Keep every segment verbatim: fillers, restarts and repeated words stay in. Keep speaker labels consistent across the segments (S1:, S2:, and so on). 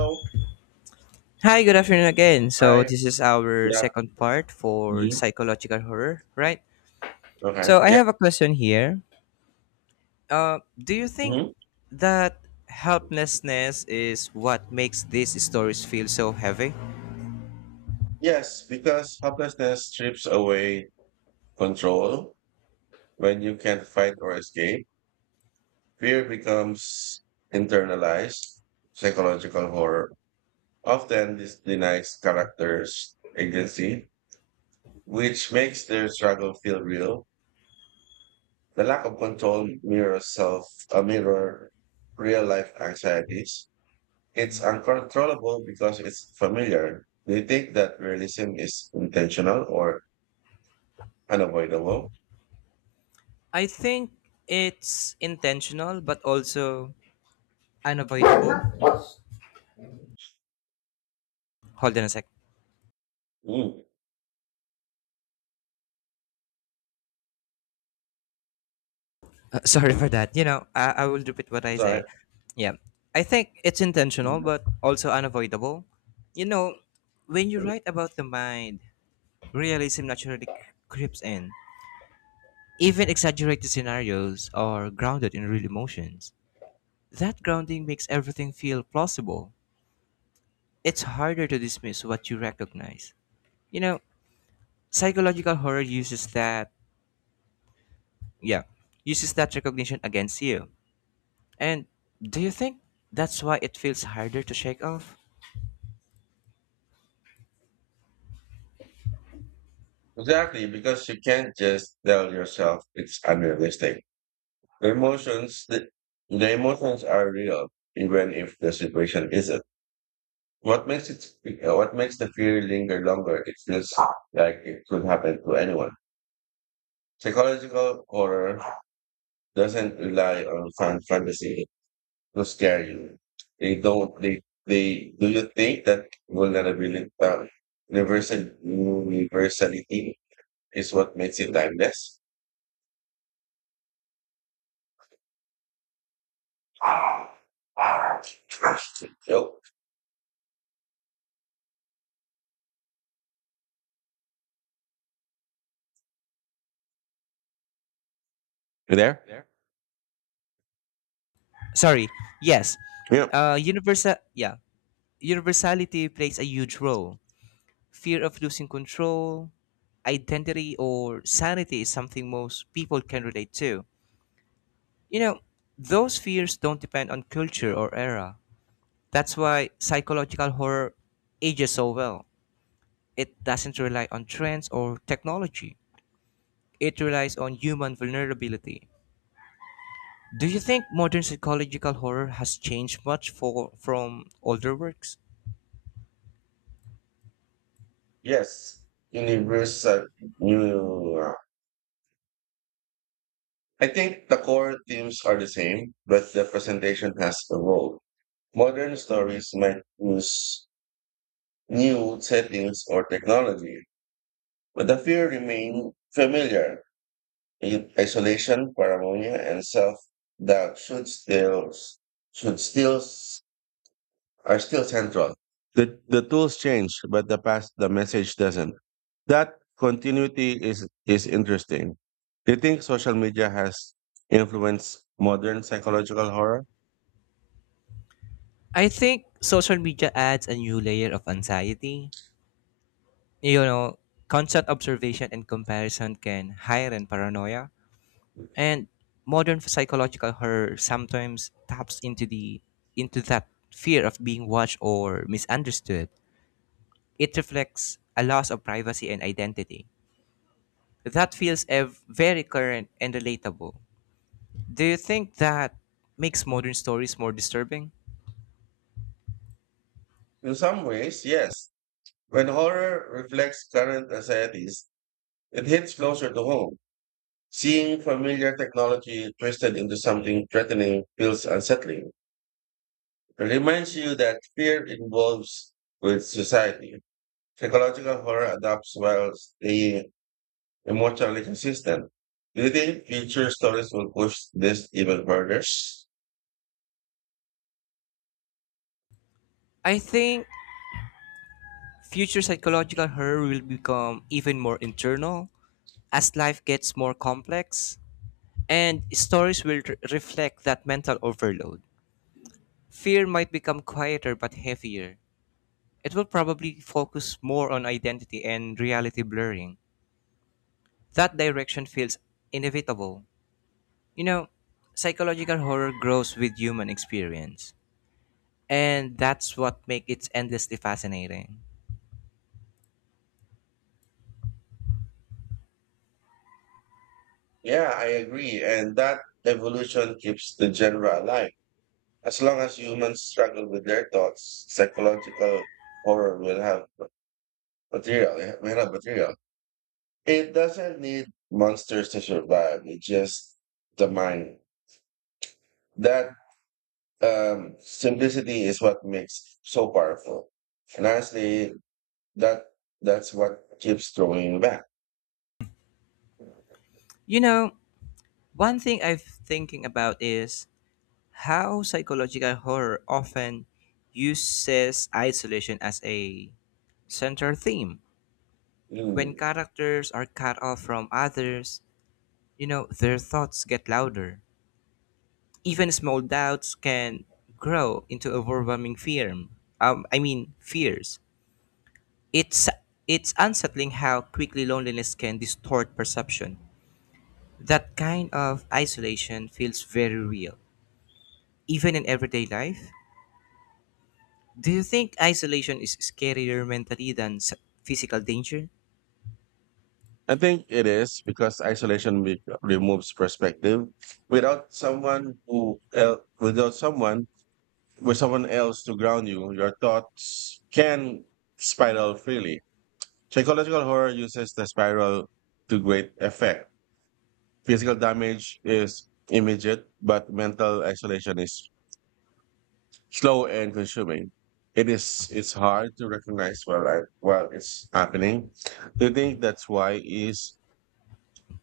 S1: So,
S2: Hi, good afternoon again. So,
S1: I...
S2: this is our
S1: Yeah.
S2: second part for
S1: hmm
S2: psychological horror, right?
S1: Okay.
S2: So, I
S1: Yep.
S2: have a question here. Uh, do you think
S1: hmm
S2: that helplessness is what makes these stories feel so heavy?
S1: Yes, because helplessness strips away control. When you can't fight or escape, fear becomes internalized psychological horror. Often this denies characters agency, which makes their struggle feel real. The lack of control mirrors self, a mirror real life anxieties. It's uncontrollable because it's familiar. Do you think that realism is intentional or unavoidable?
S2: I think it's intentional but also unavoidable. Hold on a sec.
S1: Mm.
S2: Uh, sorry for that. You know, I, I will repeat what I
S1: Sorry.
S2: say. Yeah. I think it's intentional but also unavoidable. You know, when you write about the mind, realism naturally c- creeps in. Even exaggerated scenarios are grounded in real emotions. That grounding makes everything feel plausible. It's harder to dismiss what you recognize. You know, psychological horror uses that, yeah, uses that recognition against you. And do you think that's why it feels harder to shake off?
S1: Exactly, because you can't just tell yourself it's unrealistic. The emotions, the, the emotions are real, even if the situation isn't. What makes it, what makes the fear linger longer? It feels like it could happen to anyone. Psychological horror doesn't rely on fan fantasy to scare you. They don't. They they. Do you think that vulnerability, uh, universal universality, is what makes it timeless? Yo, you there? There.
S2: Sorry, yes.
S1: Yeah,
S2: Uh, universal, yeah, Universality plays a huge role. Fear of losing control, identity, or sanity is something most people can relate to. You know, those fears don't depend on culture or era. That's why psychological horror ages so well. It doesn't rely on trends or technology, it relies on human vulnerability. Do you think modern psychological horror has changed much for, from older works?
S1: yes, universal. You. I think the core themes are the same, but the presentation has evolved. Modern stories might use new settings or technology, but the fear remains familiar. I- Isolation, paranoia, and self-doubt should still should still s- are still central. The the tools change, but the past the message doesn't. That continuity is is interesting. Do you think social media has influenced modern psychological horror?
S2: I think social media adds a new layer of anxiety. You know, constant observation and comparison can heighten paranoia, and modern psychological horror sometimes taps into the into that fear of being watched or misunderstood. It reflects a loss of privacy and identity. That feels ev- very current and relatable. Do you think that makes modern stories more disturbing?
S1: In some ways, yes. When horror reflects current anxieties, it hits closer to home. Seeing familiar technology twisted into something threatening feels unsettling. Reminds you that fear involves with society. Psychological horror adapts while staying emotionally consistent. Do you think future stories will push this even further?
S2: I think future psychological horror will become even more internal as life gets more complex, and stories will re- reflect that mental overload. Fear might become quieter but heavier. It will probably focus more on identity and reality blurring. That direction feels inevitable. You know, psychological horror grows with human experience. And that's what makes it endlessly fascinating.
S1: Yeah, I agree. And that evolution keeps the genre alive. As long as humans struggle with their thoughts, psychological horror will have material. It will have material. It doesn't need monsters to survive. It's just the mind. That um, simplicity is what makes so powerful. And honestly, that that's what keeps throwing me back.
S2: You know, one thing I'm thinking about is how psychological horror often uses isolation as a central theme. When
S1: Mm.
S2: characters are cut off from others, you know, their thoughts get louder. Even small doubts can grow into overwhelming fear. Um, I mean, fears. It's it's unsettling how quickly loneliness can distort perception. That kind of isolation feels very real, even in everyday life. Do you think isolation is scarier mentally than s- physical danger?
S1: I think it is because isolation re- removes perspective. Without someone who el- without someone with someone else to ground you, your thoughts can spiral freely. Psychological horror uses the spiral to great effect. Physical damage is immediate, but mental isolation is slow and consuming. It is it's hard to recognize while I, while it's happening. Do you think that's why is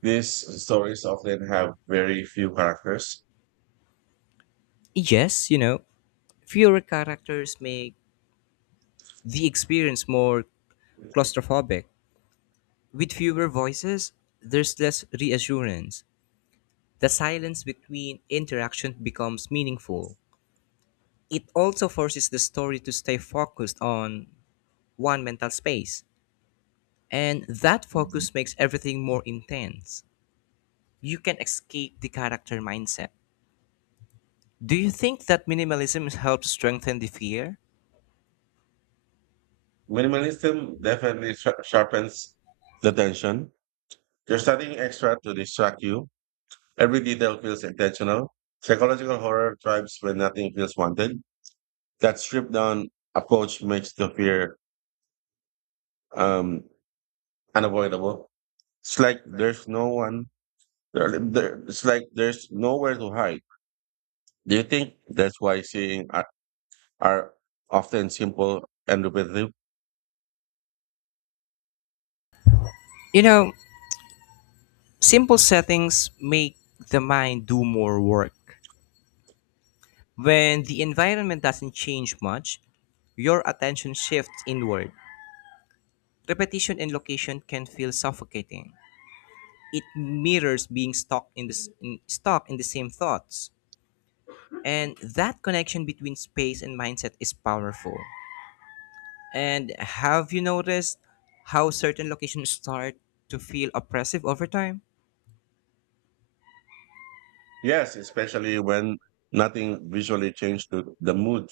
S1: these stories often have very few characters?
S2: Yes, you know, fewer characters make the experience more claustrophobic. With fewer voices, there's less reassurance. The silence between interaction becomes meaningful. It also forces the story to stay focused on one mental space, and that focus makes everything more intense. You can escape the character mindset. Do you think that minimalism helps strengthen the fear?
S1: Minimalism definitely sha- sharpens the tension. You're studying extra to distract you. Every detail feels intentional. Psychological horror thrives when nothing feels wanted. That stripped down approach makes the fear um, unavoidable. It's like there's no one. There, there, it's like there's nowhere to hide. Do you think that's why seeing are, are often simple and repetitive?
S2: You know, simple settings make the mind do more work. When the environment doesn't change much, your attention shifts inward. Repetition and location can feel suffocating. It mirrors being stuck in the s- in, stuck in the same thoughts. And that connection between space and mindset is powerful. And have you noticed how certain locations start to feel oppressive over time?
S1: Yes, especially when nothing visually changed To the mood,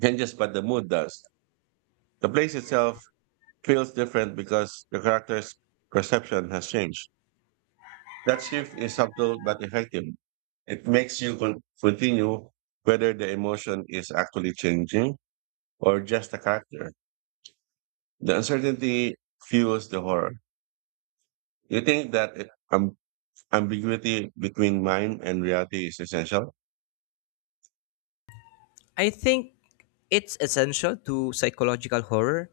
S1: changes, but the mood does. The place itself feels different because the character's perception has changed. That shift is subtle but effective. It makes you con- continue whether the emotion is actually changing or just a character. The uncertainty fuels the horror. You think that it- um, ambiguity between mind and reality is essential?
S2: I think it's essential to psychological horror.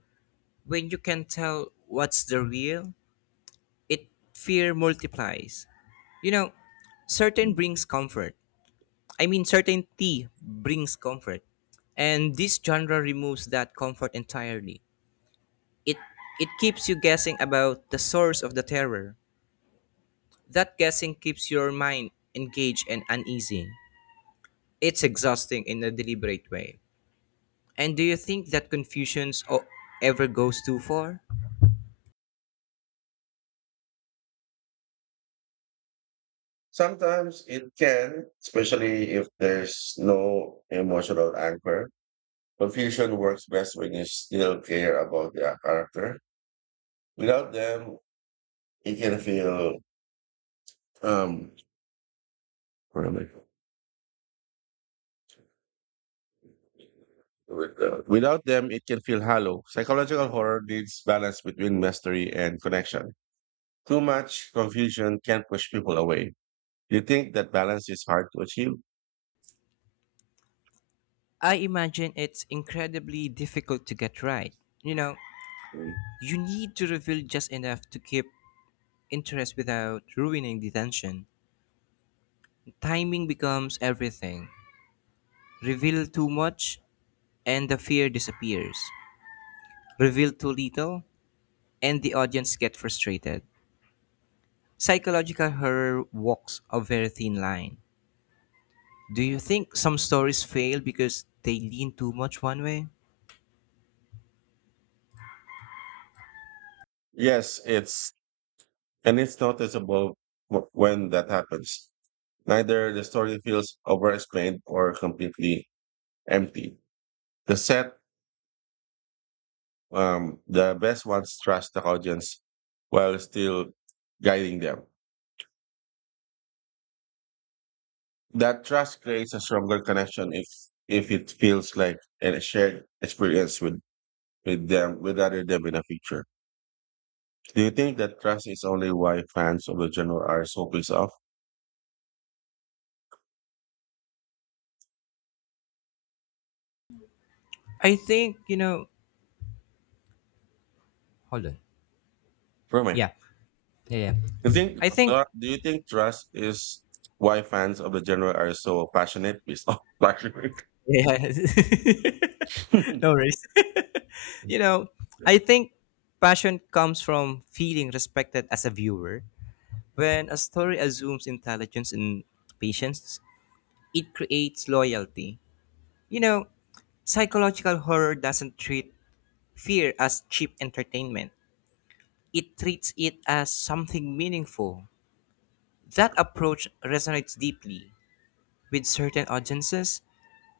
S2: When you can tell what's the real, it fear multiplies. You know, certain brings comfort. I mean, certainty brings comfort. And this genre removes that comfort entirely. It it keeps you guessing about the source of the terror. That guessing keeps your mind engaged and uneasy. It's exhausting in a deliberate way. And do you think that confusions o- ever goes too far?
S1: Sometimes it can, especially if there's no emotional anchor. Confusion works best when you still care about the character. Without them, it can feel um where am I? With, uh, without them, it can feel hollow. Psychological horror needs balance between mystery and connection. Too much confusion can push people away. You think that balance is hard to achieve?
S2: I imagine it's incredibly difficult to get right. You know,
S1: Mm.
S2: you need to reveal just enough to keep interest without ruining the tension. Timing becomes everything. Reveal too much and the fear disappears. Reveal too little and the audience get frustrated. Psychological horror walks a very thin line. Do you think some stories fail because they lean too much one way?
S1: Yes, it's and it's noticeable wh- when that happens. Neither the story feels overexplained or completely empty. The set, um, the best ones trust the audience while still guiding them. That trust creates a stronger connection if if it feels like a shared experience with with them, with other them in the future. Do you think that trust is only why fans of the genre are so pissed off?
S2: I think, you know, Hold on.
S1: For me,
S2: Yeah. Yeah, yeah.
S1: do you think
S2: I think
S1: uh, do you think trust is why fans of the genre are so passionate pissed off? Passionate.
S2: yeah. no worries. You know, I think passion comes from feeling respected as a viewer. When a story assumes intelligence and patience, it creates loyalty. You know, psychological horror doesn't treat fear as cheap entertainment, it treats it as something meaningful. That approach resonates deeply. With certain audiences,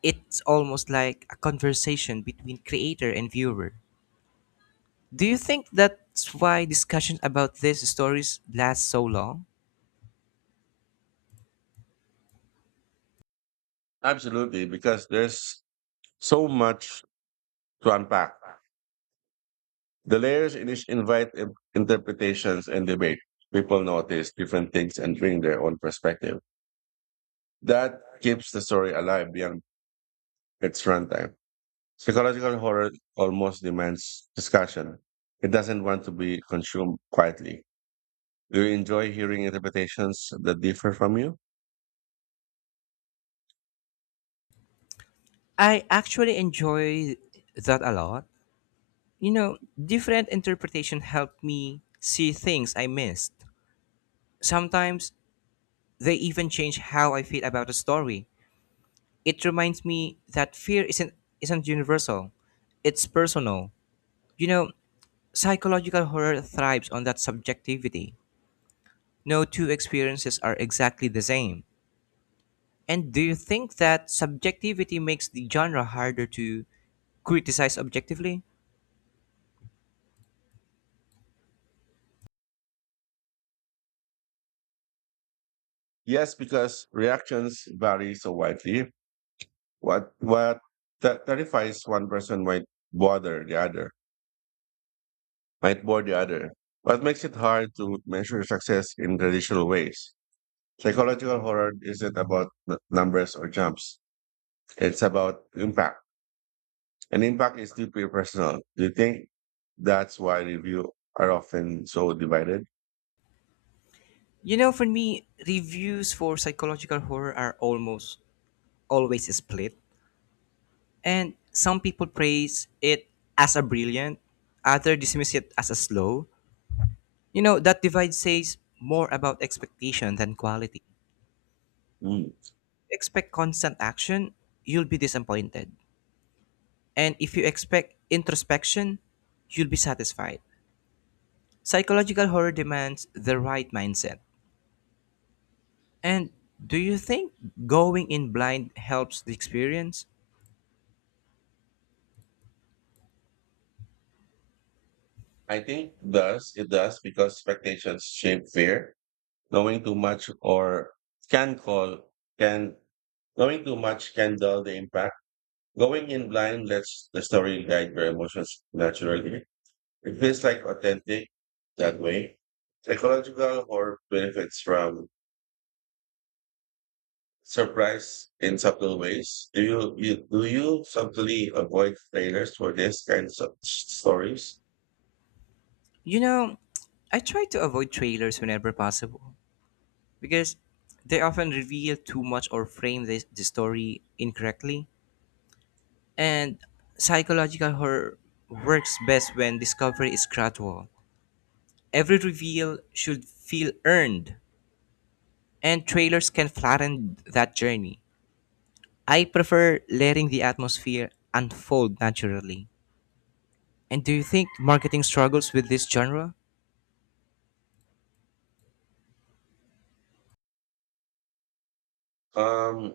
S2: it's almost like a conversation between creator and viewer. Do you think that's why discussion about these stories last so long?
S1: Absolutely, because there's so much to unpack. The layers in each invite in- interpretations and debate. People notice different things and bring their own perspective. That keeps the story alive beyond its runtime. Psychological horror almost demands discussion. It doesn't want to be consumed quietly. Do you enjoy hearing interpretations that differ from you?
S2: I actually enjoy that a lot. You know, different interpretation help me see things I missed. Sometimes they even change how I feel about a story. It reminds me that fear isn't isn't universal. It's personal. You know, psychological horror thrives on that subjectivity. No two experiences are exactly the same. And do you think that subjectivity makes the genre harder to criticize objectively?
S1: Yes, because reactions vary so widely. What what ter- terrifies one person might bother the other, might bore the other. What makes it hard to measure success in traditional ways? Psychological horror isn't about n- numbers or jumps. It's about impact. And impact is deeply personal. Do you think that's why review are often so divided?
S2: You know, for me, reviews for psychological horror are almost always split. And some people praise it as a brilliant, others dismiss it as a slow. You know, that divide says more about expectation than quality.
S1: Mm.
S2: Expect constant action, you'll be disappointed. And if you expect introspection, you'll be satisfied. Psychological horror demands the right mindset. And do you think going in blind helps the experience?
S1: I think does it does because expectations shape fear. Knowing too much or can call can knowing too much can dull the impact. Going in blind lets the story guide your emotions naturally. It feels like authentic that way. Psychological horror benefits from surprise in subtle ways. Do you, you do you subtly avoid trailers for this kinds of s- stories?
S2: You know, I try to avoid trailers whenever possible because they often reveal too much or frame the, the story incorrectly. And psychological horror works best when discovery is gradual. Every reveal should feel earned, and trailers can flatten that journey. I prefer letting the atmosphere unfold naturally. And do you think marketing struggles with this genre?
S1: Um,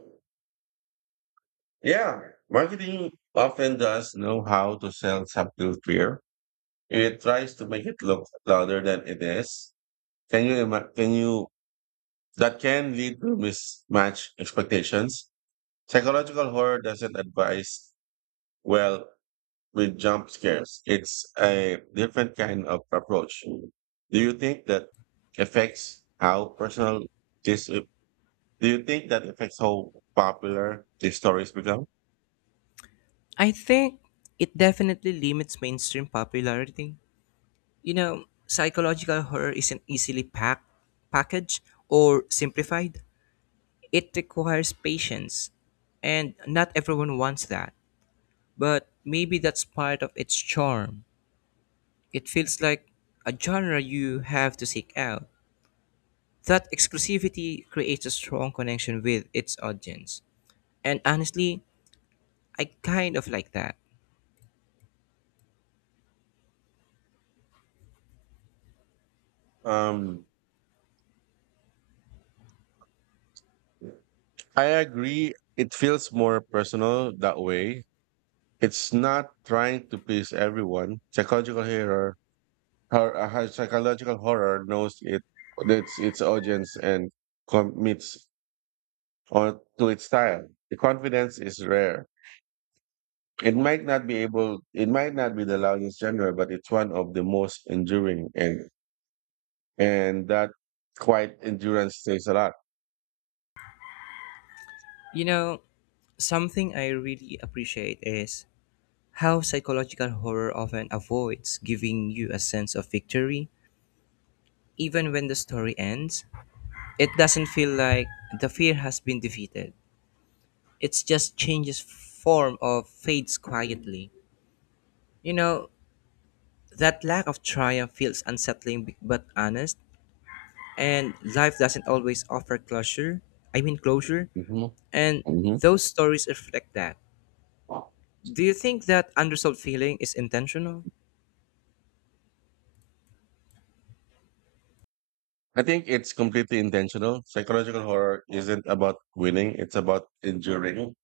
S1: yeah, marketing often does know how to sell subtle fear. It tries to make it look louder than it is. Can you ima- can you that can lead to mismatched expectations? Psychological horror doesn't advise well with jump scares. It's a different kind of approach. Do you think that affects how personal this? Do you think that affects how popular these stories become?
S2: I think it definitely limits mainstream popularity. You know, psychological horror isn't easily pack- packaged or simplified. It requires patience, and not everyone wants that. But maybe that's part of its charm. It feels like a genre you have to seek out. That exclusivity creates a strong connection with its audience. And honestly, I kind of like that.
S1: Um, I agree. It feels more personal that way. It's not trying to please everyone. Psychological horror, hor- uh, hi- psychological horror knows it its its audience and commits on to its style. The confidence is rare. It might not be able, it might not be the loudest genre, but it's one of the most enduring, and and that quiet endurance says a lot.
S2: You know, something I really appreciate is how psychological horror often avoids giving you a sense of victory. Even when the story ends, it doesn't feel like the fear has been defeated. It just changes form or fades quietly. You know, that lack of triumph feels unsettling b- but honest, and life doesn't always offer closure. I mean, closure,
S1: hmm
S2: and
S1: hmm
S2: those stories reflect that. Do you think that unresolved feeling is intentional?
S1: I think it's completely intentional. Psychological horror isn't about winning; it's about enduring.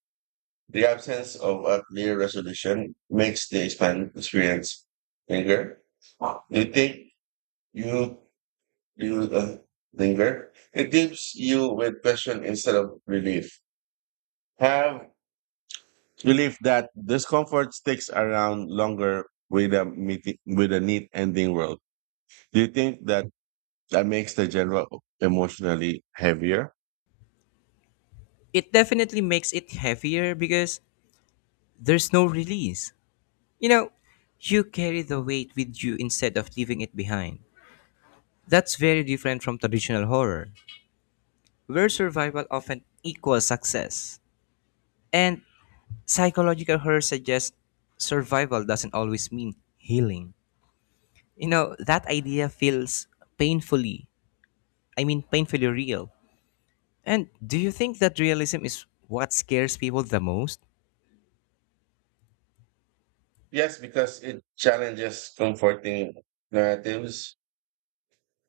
S1: The absence of a clear resolution makes the expan- experience linger. Do you think you you uh, linger? It gives you with question instead of relief. Have Relief that discomfort sticks around longer with a meeting, with a neat ending world. Do you think that that makes the genre emotionally heavier?
S2: It definitely makes it heavier because there's no release. You know, you carry the weight with you instead of leaving it behind. That's very different from traditional horror, where survival often equals success. And psychological horror suggests survival doesn't always mean healing. You know, that idea feels painfully, I mean, painfully real. And do you think that realism is what scares people the most?
S1: Yes, because it challenges comforting narratives.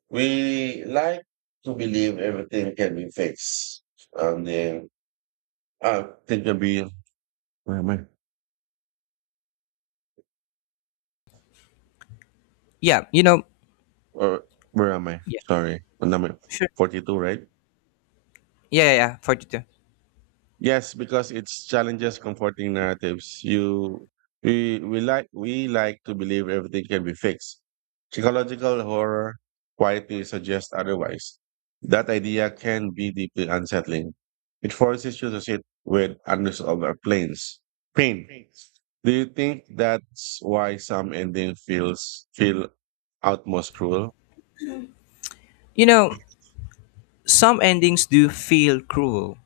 S1: We like to believe everything can be fixed. Um, then I think it'll be where am I?
S2: Yeah, you know,
S1: Or where am I?
S2: yeah,
S1: Sorry, number
S2: sure.
S1: forty-two, right?
S2: Yeah, yeah, yeah, forty-two.
S1: Yes, because it's challenges comforting narratives. You we we like we like to believe everything can be fixed. Psychological horror quietly suggests otherwise. That idea can be deeply unsettling. It forces you to sit with unresolved planes. Pain. Do you think that's why some ending feels feel outmost cruel?
S2: You know, some endings do feel cruel,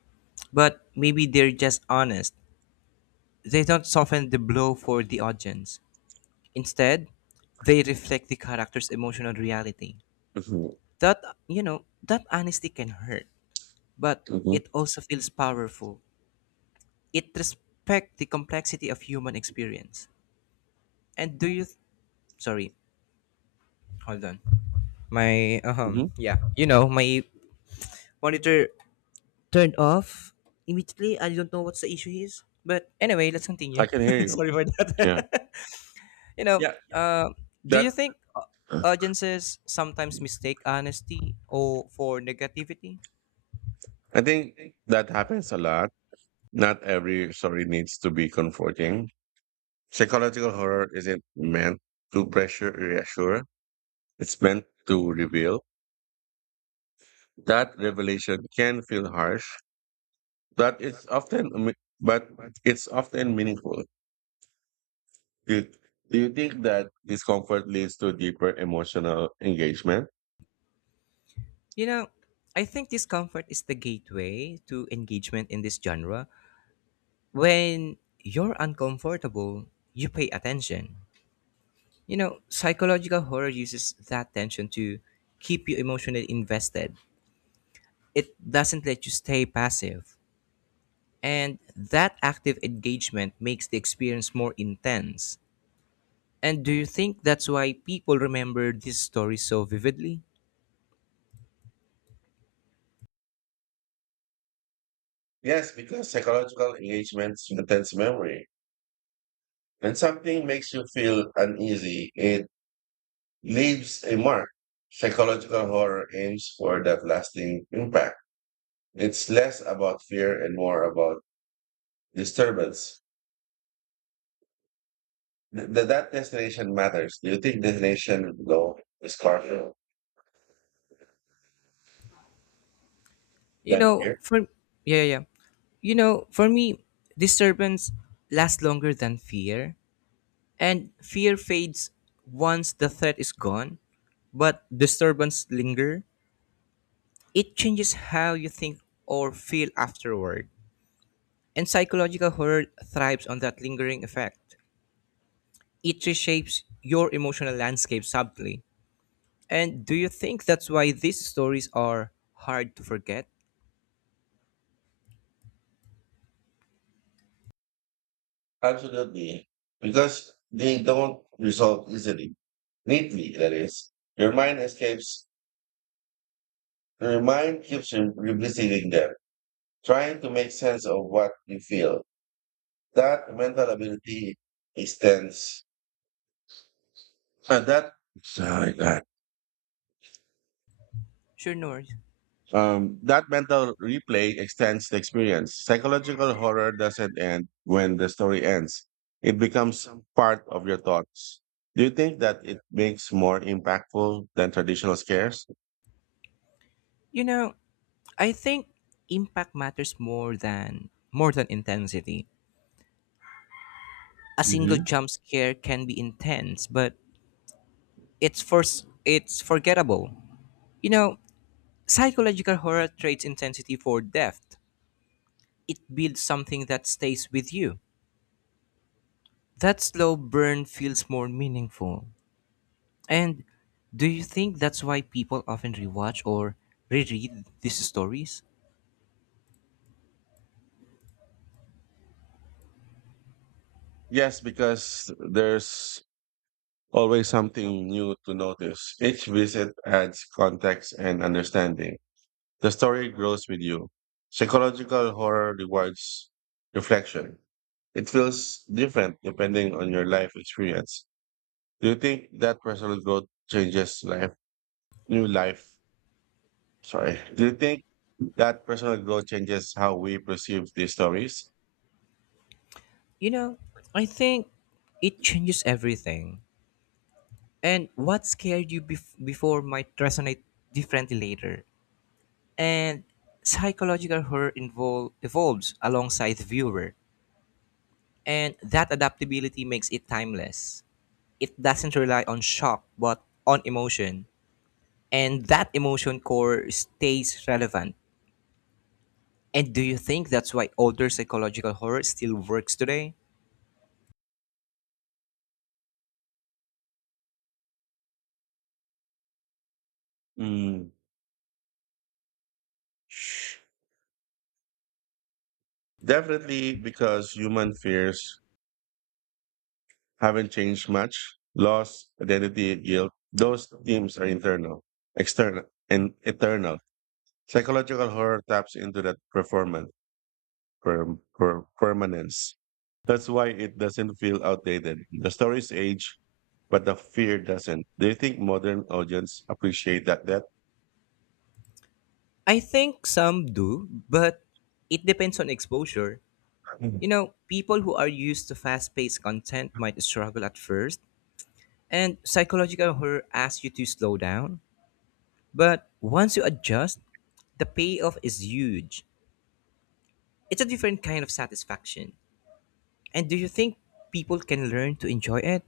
S2: but maybe they're just honest. They don't soften the blow for the audience. Instead, they reflect the character's emotional reality.
S1: hmm
S2: That, you know, that honesty can hurt, but
S1: hmm
S2: it also feels powerful. It respects the complexity of human experience. And do you, sorry, hold on. My, um,
S1: hmm
S2: yeah, you know, my monitor turned off immediately. I don't know what's the issue is. But anyway, let's
S1: I
S2: continue.
S1: can hear you.
S2: Sorry for
S1: Yeah.
S2: that. you know,
S1: Yeah.
S2: uh, do
S1: That
S2: you think au- audiences sometimes mistake honesty or for negativity?
S1: I think that happens a lot. Not every story needs to be comforting. Psychological horror isn't meant to pressure or reassure. It's meant to reveal. That revelation can feel harsh, but it's often but it's often meaningful. Do do you think that discomfort leads to deeper emotional engagement?
S2: You know, I think discomfort is the gateway to engagement in this genre. When you're uncomfortable, you pay attention. You know, psychological horror uses that tension to keep you emotionally invested. It doesn't let you stay passive. And that active engagement makes the experience more intense. And do you think that's why people remember this story so vividly?
S1: Yes, because psychological engagement strengthens memory. When something makes you feel uneasy, it leaves a mark. Psychological horror aims for that lasting impact. It's less about fear and more about disturbance. Th- th- that destination matters. Do you think destination though is harder
S2: You
S1: than
S2: know,
S1: fear?
S2: for yeah, yeah. yeah. You know, for me, disturbance lasts longer than fear, and fear fades once the threat is gone, but disturbance linger. It changes how you think or feel afterward. And psychological horror thrives on that lingering effect. It reshapes your emotional landscape subtly. And do you think that's why these stories are hard to forget?
S1: Absolutely, because they don't resolve easily, neatly. That is, your mind escapes. Your mind keeps re- revisiting them, trying to make sense of what you feel. That mental ability extends. And that. Sorry, guys.
S2: Sure, Nor.
S1: Um, that mental replay extends the experience. Psychological horror doesn't end when the story ends, it becomes part of your thoughts. Do you think that it makes more impactful than traditional scares?
S2: You know, I think impact matters more than more than intensity. A single
S1: hmm
S2: jump scare can be intense, but it's first it's forgettable. You know, psychological horror trades intensity for depth. It builds something that stays with you. That slow burn feels more meaningful. And do you think that's why people often rewatch or reread these stories?
S1: Yes, because there's always something new to notice. Each visit adds context and understanding. The story grows with you. Psychological horror rewards reflection. It feels different depending on your life experience. Do you think that personal growth changes life, new life? Sorry. Do you think that personal growth changes how we perceive these stories?
S2: You know, I think it changes everything. And what scared you bef- before might resonate differently later. And psychological horror invol- evolves alongside the viewer. And that adaptability makes it timeless. It doesn't rely on shock, but on emotion. And that emotion core stays relevant. And do you think that's why older psychological horror still works today?
S1: Mm. Definitely because human fears haven't changed much. Loss, identity, guilt, those themes are internal, external, and eternal. Psychological horror taps into that performance. per, per, permanence. That's why it doesn't feel outdated. The stories age, but the fear doesn't. Do you think modern audience appreciate that That
S2: I think some do, but it depends on exposure. You
S1: Mm.
S2: know, people who are used to fast paced content might struggle at first, and psychological horror asks you to slow down. But once you adjust, the payoff is huge. It's a different kind of satisfaction. And do you think people can learn to enjoy it?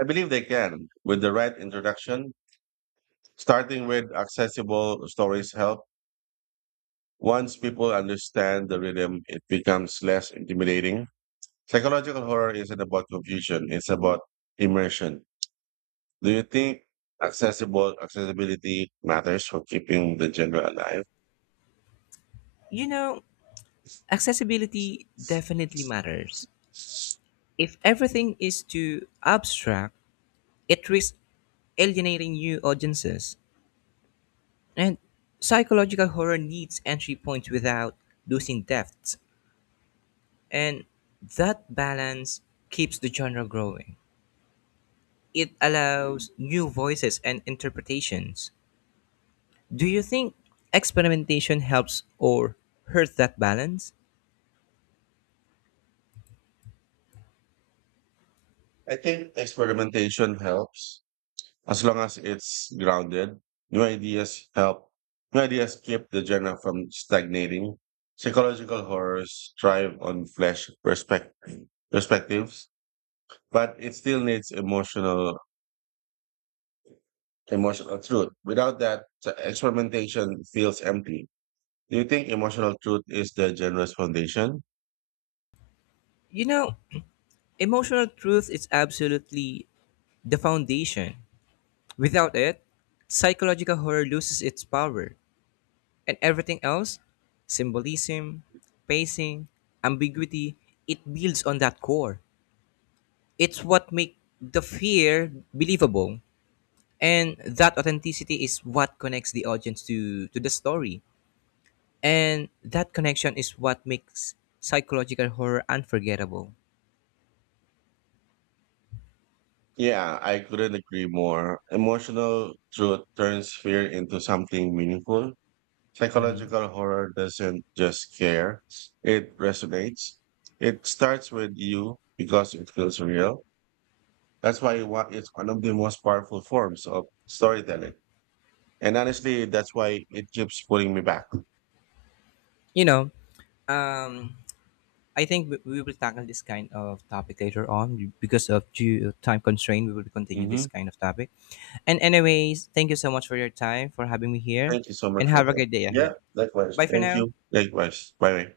S1: I believe they can with the right introduction. Starting with accessible stories help. Once people understand the rhythm, it becomes less intimidating. Psychological horror isn't about confusion; it's about immersion. Do you think accessible accessibility matters for keeping the genre alive?
S2: You know, accessibility definitely matters. If everything is too abstract, it risks alienating new audiences, and psychological horror needs entry points without losing depth, and that balance keeps the genre growing. It allows new voices and interpretations. Do you think experimentation helps or hurts that balance?
S1: I think experimentation helps as long as it's grounded. New ideas help. New ideas keep the genre from stagnating. Psychological horrors thrive on flesh perspect- perspectives, but it still needs emotional emotional truth. Without that, experimentation feels empty. Do you think emotional truth is the genre's foundation?
S2: You know, emotional truth is absolutely the foundation. Without it, psychological horror loses its power. And everything else, symbolism, pacing, ambiguity, it builds on that core. It's what makes the fear believable. And that authenticity is what connects the audience to, to the story. And that connection is what makes psychological horror unforgettable.
S1: Yeah, I couldn't agree more. Emotional truth turns fear into something meaningful.
S2: You
S1: Psychological horror doesn't just scare, it resonates. It starts with you because it feels real. That's why it wa- It's one of the most powerful forms of storytelling. And honestly, that's why it keeps pulling me back.
S2: know, um, I think we we will tackle this kind of topic later on because of due time constraint. We will continue this
S1: hmm
S2: kind of topic. And anyways, thank you so much for your time for having me here,
S1: Thank you so much
S2: and
S1: for
S2: have a
S1: that.
S2: great day
S1: Yeah,
S2: ahead.
S1: likewise.
S2: Bye for
S1: Thank
S2: now.
S1: you. Likewise. Bye.